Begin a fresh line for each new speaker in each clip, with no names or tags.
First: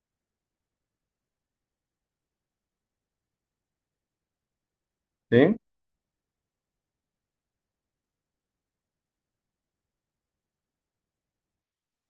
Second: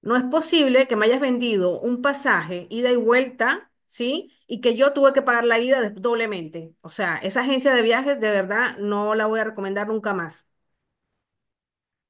No es posible que me hayas vendido un pasaje, ida y vuelta, ¿sí? Y que yo tuve que pagar
Sí,
la ida doblemente. O sea, esa agencia de viajes de verdad no la voy a recomendar nunca más.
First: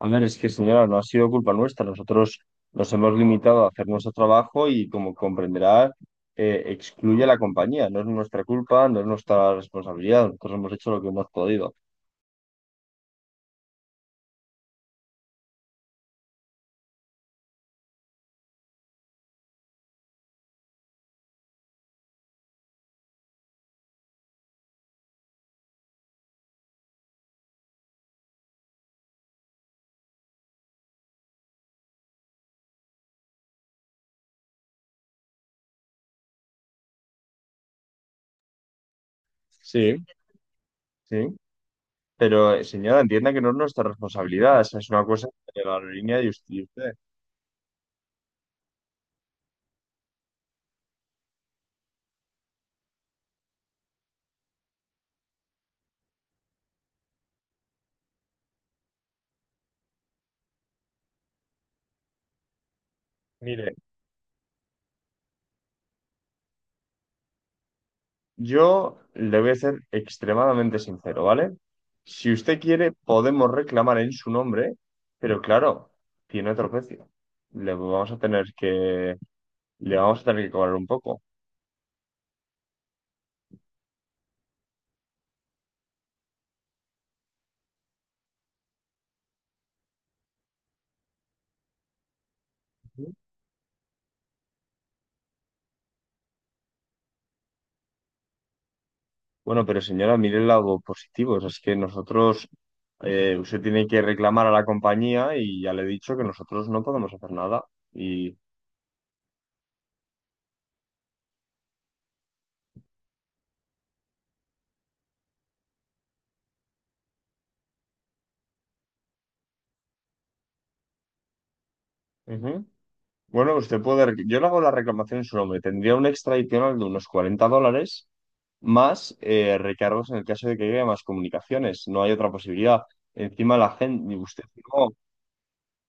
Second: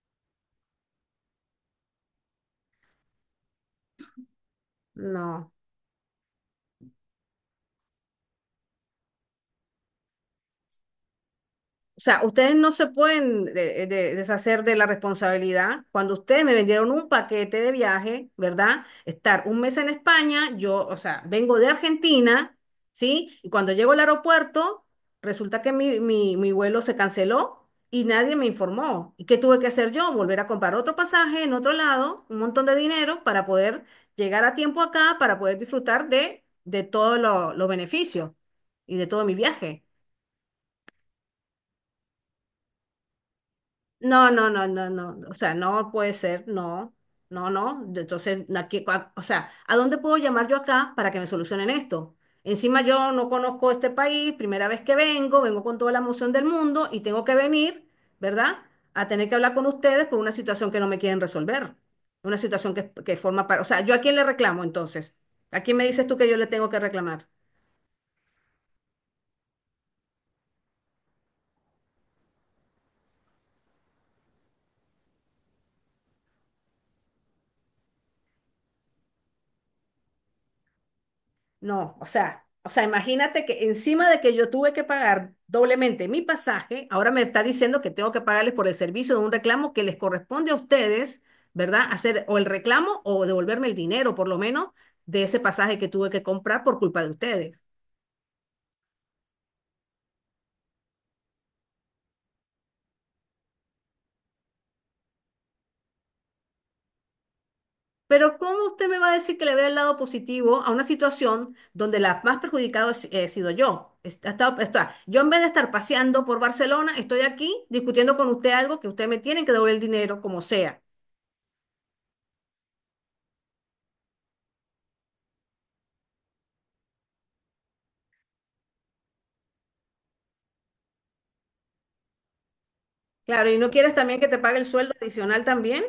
a ver, es que señora, no ha sido culpa nuestra. Nosotros nos hemos limitado a hacer nuestro trabajo y como
No.
comprenderá, excluye a la compañía. No es nuestra culpa, no es nuestra responsabilidad. Nosotros hemos hecho lo que hemos podido.
O sea, ustedes no se pueden deshacer de la responsabilidad. Cuando ustedes me vendieron un paquete de viaje, ¿verdad? Estar un mes en España, yo, o sea, vengo de Argentina, ¿sí? Y cuando llego al aeropuerto, resulta que mi vuelo se canceló y nadie me informó. ¿Y qué tuve que hacer yo? Volver a comprar otro pasaje en otro lado, un montón de dinero para poder llegar a tiempo acá, para poder disfrutar de todos los beneficios y de todo mi viaje.
Sí. Sí, pero señora, entienda que no es nuestra
No, no,
responsabilidad.
no,
Esa es
no,
una
no,
cosa
no, o sea,
de la
no puede
aerolínea
ser,
de
no,
usted.
no, no. Entonces, o sea, ¿a dónde puedo llamar yo acá para que me solucionen esto? Encima yo no conozco este país, primera vez que vengo, vengo con toda la emoción del mundo y tengo que venir, ¿verdad? A tener que hablar con ustedes por una situación que no me quieren resolver, una situación que forma para, o
Mire,
sea, ¿yo a quién le reclamo entonces? ¿A quién me dices tú que yo le tengo que reclamar?
yo le voy a ser extremadamente sincero, ¿vale? Si usted quiere, podemos reclamar en su nombre, pero claro, tiene otro precio. Le vamos a tener que, le vamos a tener que cobrar un poco.
No, o sea, imagínate que encima de que yo tuve que pagar doblemente mi pasaje, ahora me está diciendo que tengo que pagarles por el servicio de un reclamo que les corresponde a ustedes, ¿verdad? Hacer o el reclamo o devolverme el dinero, por lo menos, de ese pasaje que tuve que comprar por culpa de ustedes.
Bueno, pero señora, mire el lado positivo. O sea, es que nosotros, usted tiene que reclamar a la compañía y ya le he dicho que nosotros no podemos hacer nada.
Pero
Y,
¿cómo usted me va a decir que le vea el lado positivo a una situación donde la más perjudicada he sido yo? Yo en vez de estar paseando por Barcelona, estoy aquí discutiendo con usted algo que usted me tiene que devolver el dinero como sea.
ujú. Bueno, yo le hago la reclamación en su nombre. Tendría un extra adicional de unos 40 dólares más recargos en el caso de que llegue más comunicaciones. No hay otra posibilidad.
Claro,
Encima
y no
la
quieres
gente.
también que te
Usted
pague el sueldo
firmó.
adicional también.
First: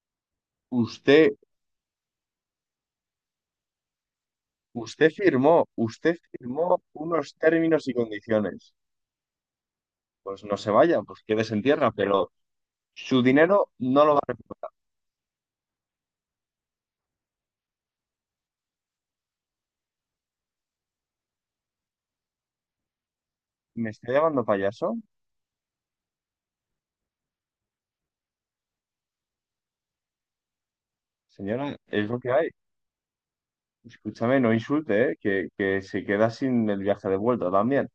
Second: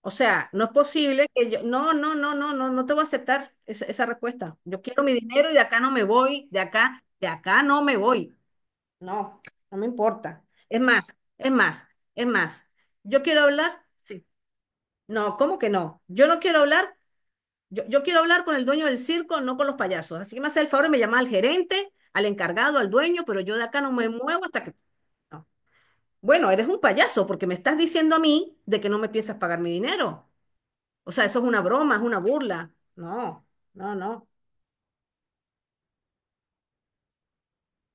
O sea, no es posible
Usted,
que yo, no, no, no, no, no, no te voy a aceptar esa, esa respuesta. Yo quiero
usted
mi dinero y de
firmó.
acá no me
Usted
voy,
firmó
de
unos
acá no
términos y
me voy.
condiciones.
No, no me importa.
Pues no se
Es
vaya,
más,
pues
es
quédese en
más,
tierra,
es
pero
más.
su
Yo quiero
dinero
hablar,
no lo va
sí.
a recuperar.
No, ¿cómo que no? Yo no quiero hablar, yo quiero hablar con el dueño del circo, no con los payasos. Así que me hace el favor y me llama al gerente, al encargado, al dueño, pero yo de acá
¿Me
no me
está
muevo
llamando
hasta que...
payaso?
no. Bueno, eres un payaso porque me estás diciendo a mí de que no me piensas pagar mi dinero. O sea, eso es una
Señora,
broma, es
es lo
una
que hay.
burla. No, no, no.
Escúchame, no insulte, ¿eh? Que se queda sin el viaje de vuelta también.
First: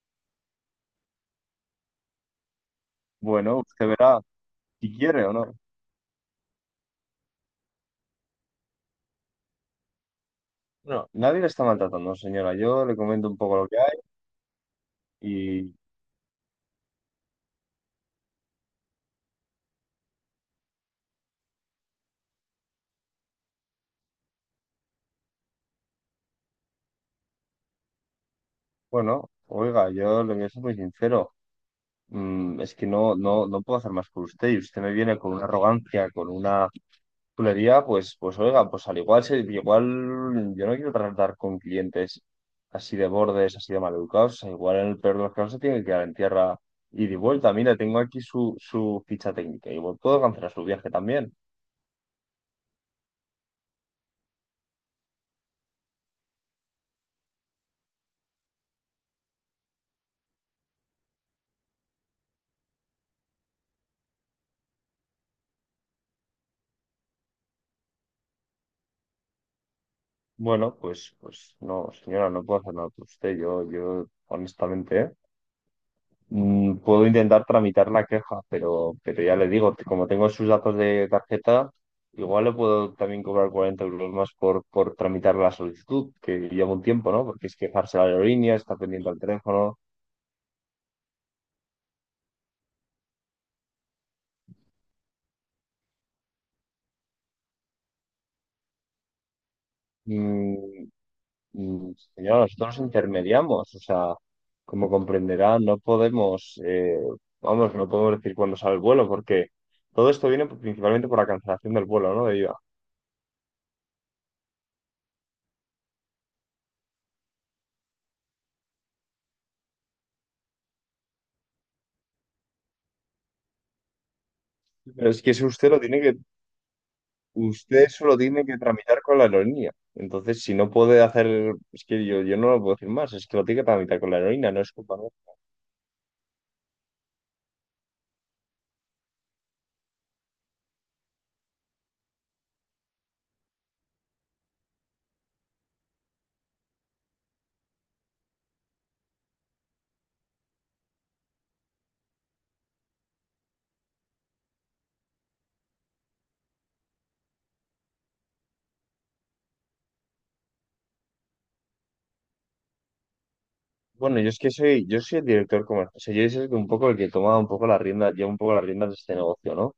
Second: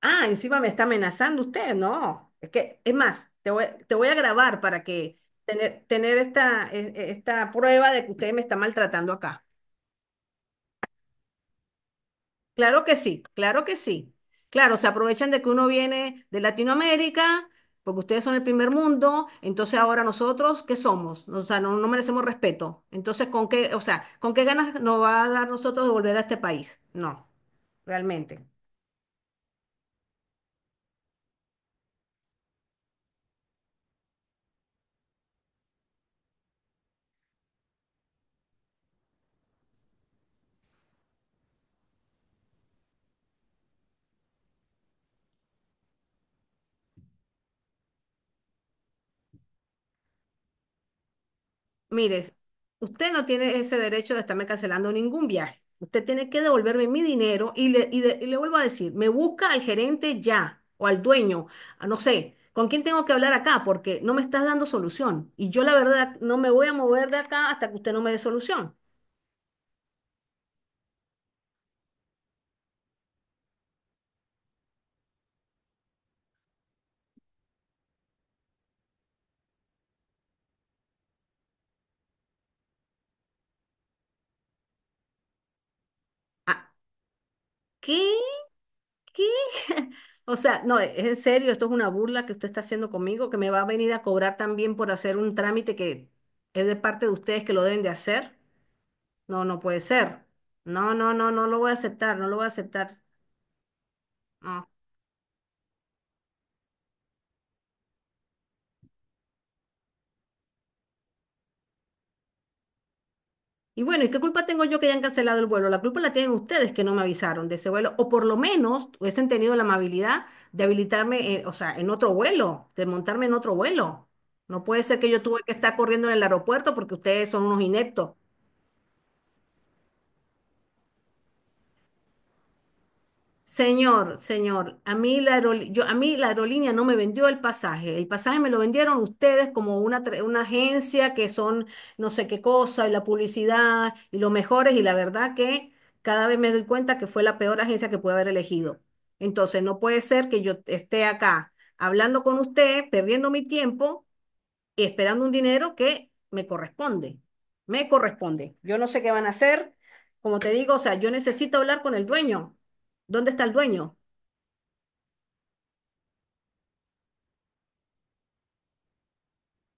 Ah, encima me está amenazando usted. No, es que, es más, te
Bueno,
voy,
usted
te voy a
verá
grabar para
si
que
quiere o no.
tener esta, esta prueba de que usted me está maltratando acá.
No, nadie le está maltratando, señora.
Claro
Yo
que
le
sí,
comento un poco
claro
lo
que
que hay
sí. Claro, se aprovechan de que uno
y,
viene de Latinoamérica, porque ustedes son el primer mundo, entonces ahora nosotros, ¿qué somos? O sea, no, no merecemos respeto. Entonces, ¿con qué, o sea, con qué ganas nos va a dar nosotros de volver a este país? No, realmente.
bueno, oiga, yo le voy a ser muy sincero. Es que no, no, no puedo hacer más por usted y usted me viene con una arrogancia, con una chulería, pues, pues oiga, pues al igual, igual yo no quiero tratar con clientes así de bordes, así de maleducados. O sea, igual en el peor de los casos se tiene que quedar en tierra y de vuelta. Mira, tengo aquí su ficha técnica y puedo cancelar su viaje también.
Mire, usted no tiene ese derecho de estarme cancelando ningún viaje. Usted tiene que devolverme mi dinero y le, y le vuelvo a decir, me busca al gerente ya o al dueño, a no sé, ¿con quién tengo que hablar acá? Porque no me estás dando solución. Y yo la verdad no me voy a mover de acá hasta que usted no me dé solución.
Bueno, pues, pues no, señora, no puedo hacer nada por usted. Honestamente, ¿eh? Puedo intentar tramitar la queja, pero ya le digo, como tengo sus datos de tarjeta, igual le puedo también cobrar 40 euros más por tramitar la solicitud, que
Ah,
lleva un tiempo, ¿no? Porque es quejarse
¿qué?
a la aerolínea, está pendiente al
¿Qué?
teléfono.
O sea, no, es en serio, esto es una burla que usted está haciendo conmigo, que me va a venir a cobrar también por hacer un trámite que es de parte de ustedes que lo deben de hacer. No, no puede ser.
Mm,
No, no, no, no lo voy a aceptar, no lo
Señora,
voy a
nosotros
aceptar.
intermediamos, o sea,
No.
como comprenderá, no podemos, vamos, no podemos decir cuándo sale el vuelo, porque todo esto viene principalmente por la cancelación del vuelo, ¿no? De ida.
Y bueno, ¿y qué culpa tengo yo que hayan cancelado el vuelo? La culpa la tienen ustedes que no me avisaron de ese vuelo, o por lo menos hubiesen tenido la amabilidad de habilitarme, o sea, en otro vuelo, de montarme en otro vuelo. No puede ser que
Pero
yo
es que
tuve
eso
que estar corriendo en el aeropuerto porque ustedes son unos
usted
ineptos.
solo tiene que tramitar con la aerolínea. Entonces, si no puede hacer, es que yo no lo puedo decir más, es que lo tiene que tramitar con la
Señor,
aerolínea, no es
señor, a
culpa.
mí la aerol- yo, a mí la aerolínea no me vendió el pasaje. El pasaje me lo vendieron ustedes como una, una agencia que son no sé qué cosa y la publicidad y los mejores y la verdad que cada vez me doy cuenta que fue la peor agencia que pude haber elegido. Entonces no puede ser que yo esté acá hablando con usted, perdiendo mi tiempo y esperando un dinero que me corresponde. Me corresponde. Yo no sé qué van a hacer. Como te digo, o sea, yo necesito hablar con el dueño. ¿Dónde está el dueño?
Bueno, yo es que soy, yo soy el director comercial. O sea, yo soy un poco el que toma un poco la rienda, lleva un poco las riendas de este negocio, ¿no?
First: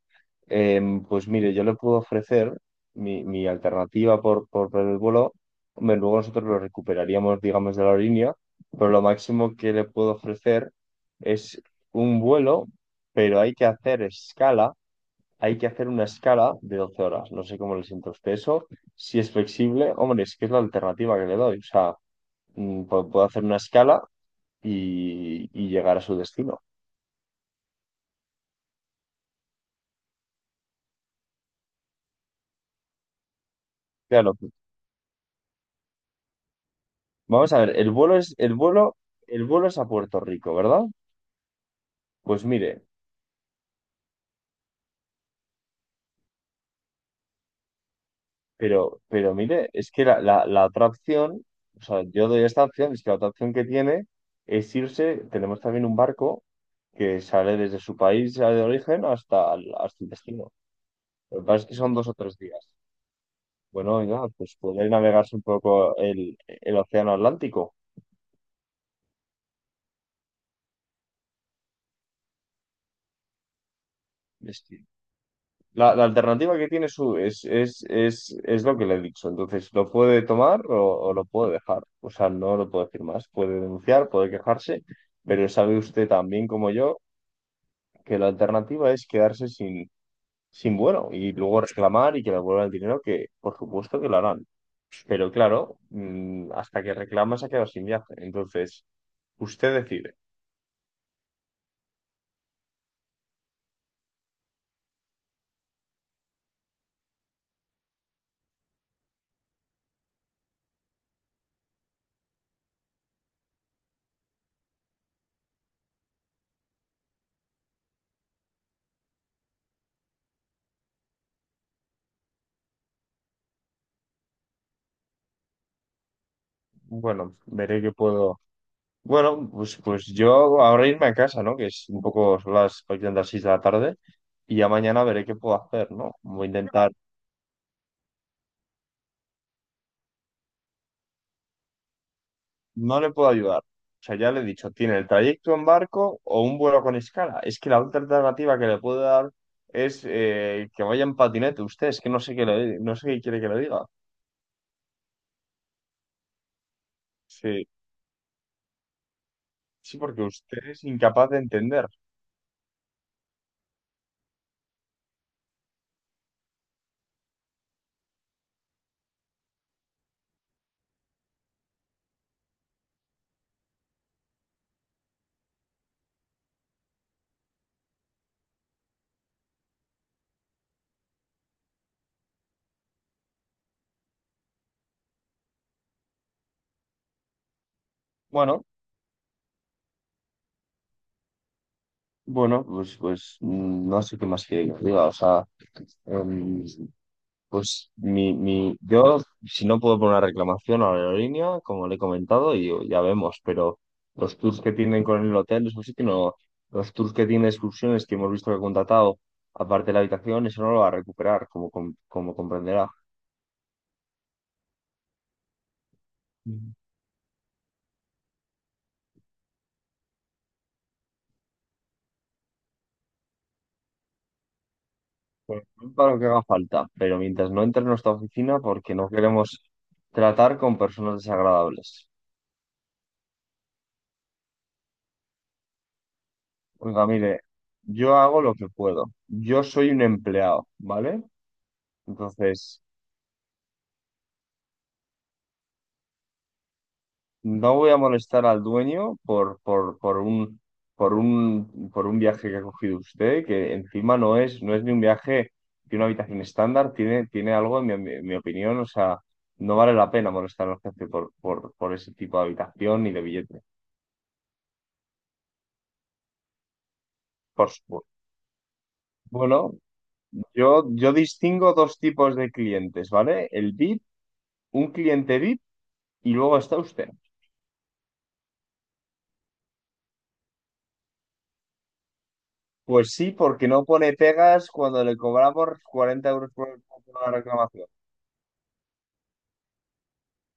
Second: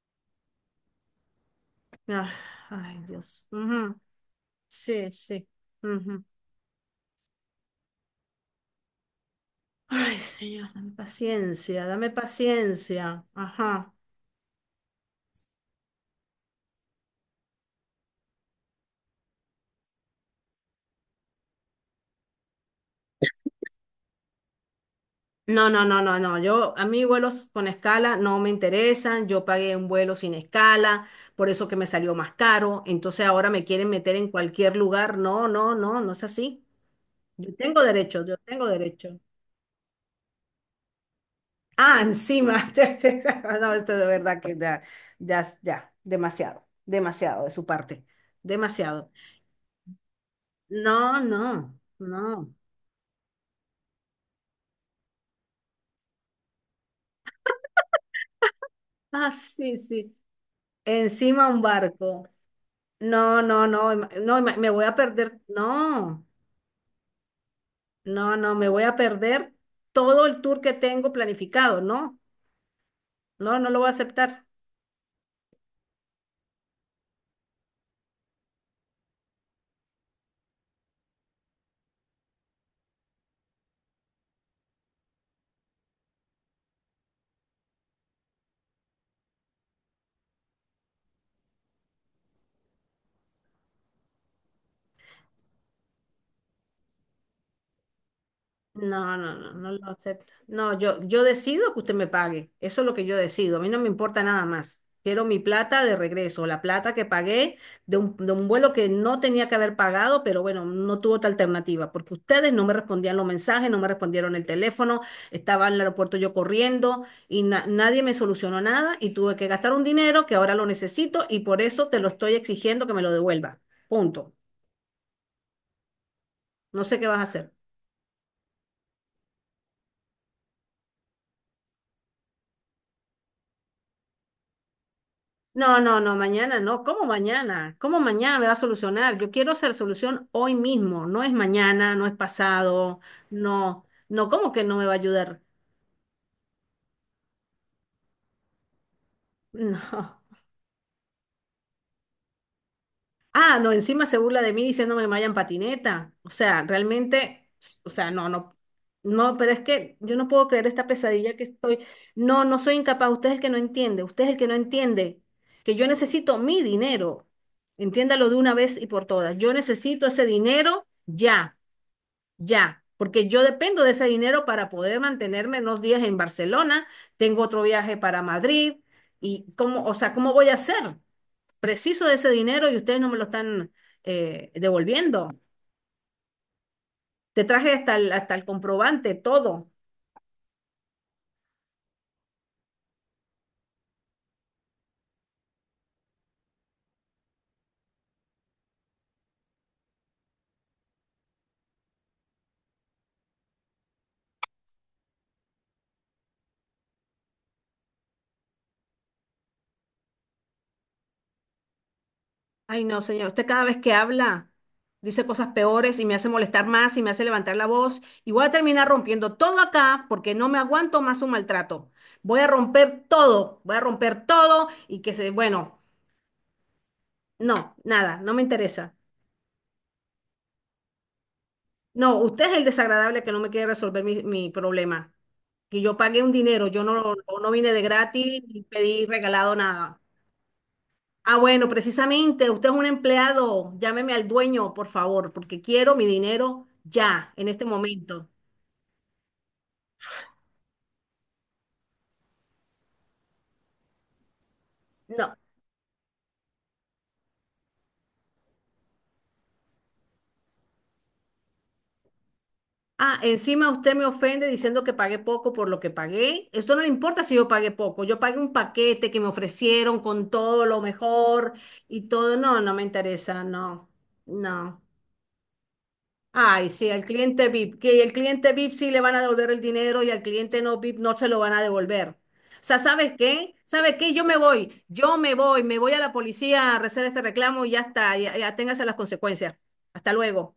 Pues mire, yo le puedo
Ah,
ofrecer
ay,
mi,
Dios.
mi
Ujú.
alternativa por el
Sí,
vuelo.
sí.
Hombre, luego
Ujú.
nosotros lo recuperaríamos, digamos, de la aerolínea, pero lo máximo que le puedo
Ay, señor,
ofrecer
dame
es
paciencia, dame
un vuelo,
paciencia.
pero hay que
Ajá.
hacer escala, hay que hacer una escala de 12 horas. No sé cómo le siento a usted eso, si es flexible. Hombre, es que es la alternativa que le doy. O sea, puedo hacer una escala
No,
y
no,
llegar
no,
a su
no, no.
destino.
Yo, a mí vuelos con escala no me interesan. Yo pagué un vuelo sin escala, por eso que me salió más caro. Entonces ahora me quieren meter en
Claro.
cualquier lugar. No, no, no, no es así.
Vamos
Yo
a ver,
tengo derecho, yo tengo derecho.
el vuelo es a Puerto Rico, ¿verdad?
Ah,
Pues
encima. Sí,
mire,
sí, sí. No, esto de verdad que ya, ya, ya, demasiado, demasiado de su parte,
pero,
demasiado.
pero mire, es que la otra
No,
opción,
no,
o sea, yo doy
no.
esta opción, es que la otra opción que tiene es irse, tenemos también un barco que sale desde su país de origen
Ah,
hasta,
sí,
hasta el
sí.
destino. Lo que
Encima un
pasa es que son dos o
barco.
tres días.
No, no, no,
Bueno, oiga,
no,
pues
me voy
poder
a
navegarse
perder.
un poco
No,
el océano Atlántico.
no, no, me voy a perder todo el tour que tengo planificado. No, no, no lo voy a aceptar.
La alternativa que tiene su es lo que le he dicho. Entonces, ¿lo puede tomar o lo puede dejar? O sea, no lo puedo decir más. Puede denunciar, puede quejarse, pero sabe usted tan bien como yo que la alternativa es quedarse sin, sin vuelo y luego reclamar y que le vuelvan el dinero, que por supuesto que lo harán. Pero claro, hasta que reclama se ha quedado sin viaje. Entonces,
No, no, no, no
usted
lo
decide.
acepto. No, yo decido que usted me pague. Eso es lo que yo decido. A mí no me importa nada más. Quiero mi plata de regreso, la plata que pagué de un vuelo que no tenía que haber pagado, pero bueno, no tuvo otra alternativa, porque ustedes no me respondían los mensajes, no me respondieron el teléfono, estaba en el aeropuerto yo corriendo y nadie me solucionó nada y tuve que gastar un dinero que ahora lo necesito y por eso te lo estoy exigiendo que me lo devuelva. Punto. No sé qué vas a
Bueno,
hacer.
veré qué puedo, Bueno, pues, pues yo ahora irme a casa, ¿no? Que es un poco son las prácticamente las 6 de la tarde y ya mañana veré qué puedo
No,
hacer,
no,
¿no?
no, mañana no. ¿Cómo mañana? ¿Cómo mañana me va a solucionar? Yo quiero hacer solución hoy mismo. No es mañana, no es pasado,
No le puedo ayudar.
no,
O sea,
no,
ya le he
¿cómo que
dicho,
no me va a
tiene el
ayudar?
trayecto en barco o un vuelo con escala. Es que la otra alternativa que le puedo dar es
No.
que vaya en patinete usted, es que no sé qué le, no sé qué quiere que
Ah,
le
no,
diga.
encima se burla de mí diciéndome que me vaya en patineta. O sea, realmente,
Sí,
o sea, no, no, no, pero es que
sí,
yo
porque
no puedo
usted
creer
es
esta
incapaz
pesadilla
de
que estoy.
entender.
No, no soy incapaz. Usted es el que no entiende, usted es el que no entiende que yo necesito mi dinero. Entiéndalo de una vez y por todas. Yo necesito ese dinero ya. Ya, porque yo dependo de ese dinero para poder mantenerme unos días en Barcelona, tengo otro viaje para Madrid, y cómo, o sea, ¿cómo voy a hacer? Preciso de ese dinero y ustedes no me lo están devolviendo. Te traje hasta el
Bueno,
comprobante, todo.
bueno, pues, pues no sé qué más quiere que le diga. O sea, em, Pues si no puedo poner una reclamación a la aerolínea, como le he comentado, y ya vemos, pero los tours que tienen con el hotel, eso sí que no, los tours que tienen excursiones que hemos visto que ha contratado, aparte de la habitación, eso no lo va a recuperar, como, como
Ay,
comprenderá.
no, señor, usted cada vez que habla dice cosas peores y me hace molestar
Mm.
más y me hace levantar la voz y voy a terminar rompiendo todo acá porque no me aguanto más un maltrato. Voy a romper todo, voy a romper todo y que se,
Pues,
bueno.
para lo que haga falta, pero mientras no
No,
entre en nuestra
nada, no me
oficina,
interesa.
porque no queremos tratar con personas desagradables.
No, usted es el desagradable que no me quiere resolver mi, mi problema. Que yo pagué un dinero, yo no,
Oiga,
no
mire,
no vine de
yo hago
gratis
lo
ni
que
pedí
puedo.
regalado
Yo soy
nada.
un empleado, ¿vale?
Ah, bueno, precisamente, usted es
Entonces.
un empleado, llámeme al dueño, por favor, porque quiero mi dinero ya, en este
No voy a
momento.
molestar al dueño por un viaje que ha cogido usted, que encima no es, no es ni un
No.
viaje de una habitación estándar, tiene, tiene algo, en mi opinión, o sea, no vale la pena molestar al jefe por ese tipo de habitación y
Ah,
de billete.
encima usted me ofende diciendo que pagué poco por lo que pagué. Esto no le importa si yo pagué
Por
poco.
supuesto.
Yo pagué un paquete que me
Bueno,
ofrecieron con todo lo
yo
mejor
distingo dos
y todo.
tipos de
No, no me
clientes,
interesa,
¿vale?
no, no.
Un cliente VIP y luego
Ay,
está
sí, al
usted.
cliente VIP, que el cliente VIP sí le van a devolver el dinero y al cliente no VIP no se lo van a devolver. O sea, ¿sabes
Pues sí,
qué?
porque no
¿Sabes
pone
qué?
pegas cuando
Yo
le cobramos
me voy a la
40 euros
policía a hacer este
por la
reclamo y ya
reclamación.
está, ya, ya téngase las consecuencias. Hasta luego.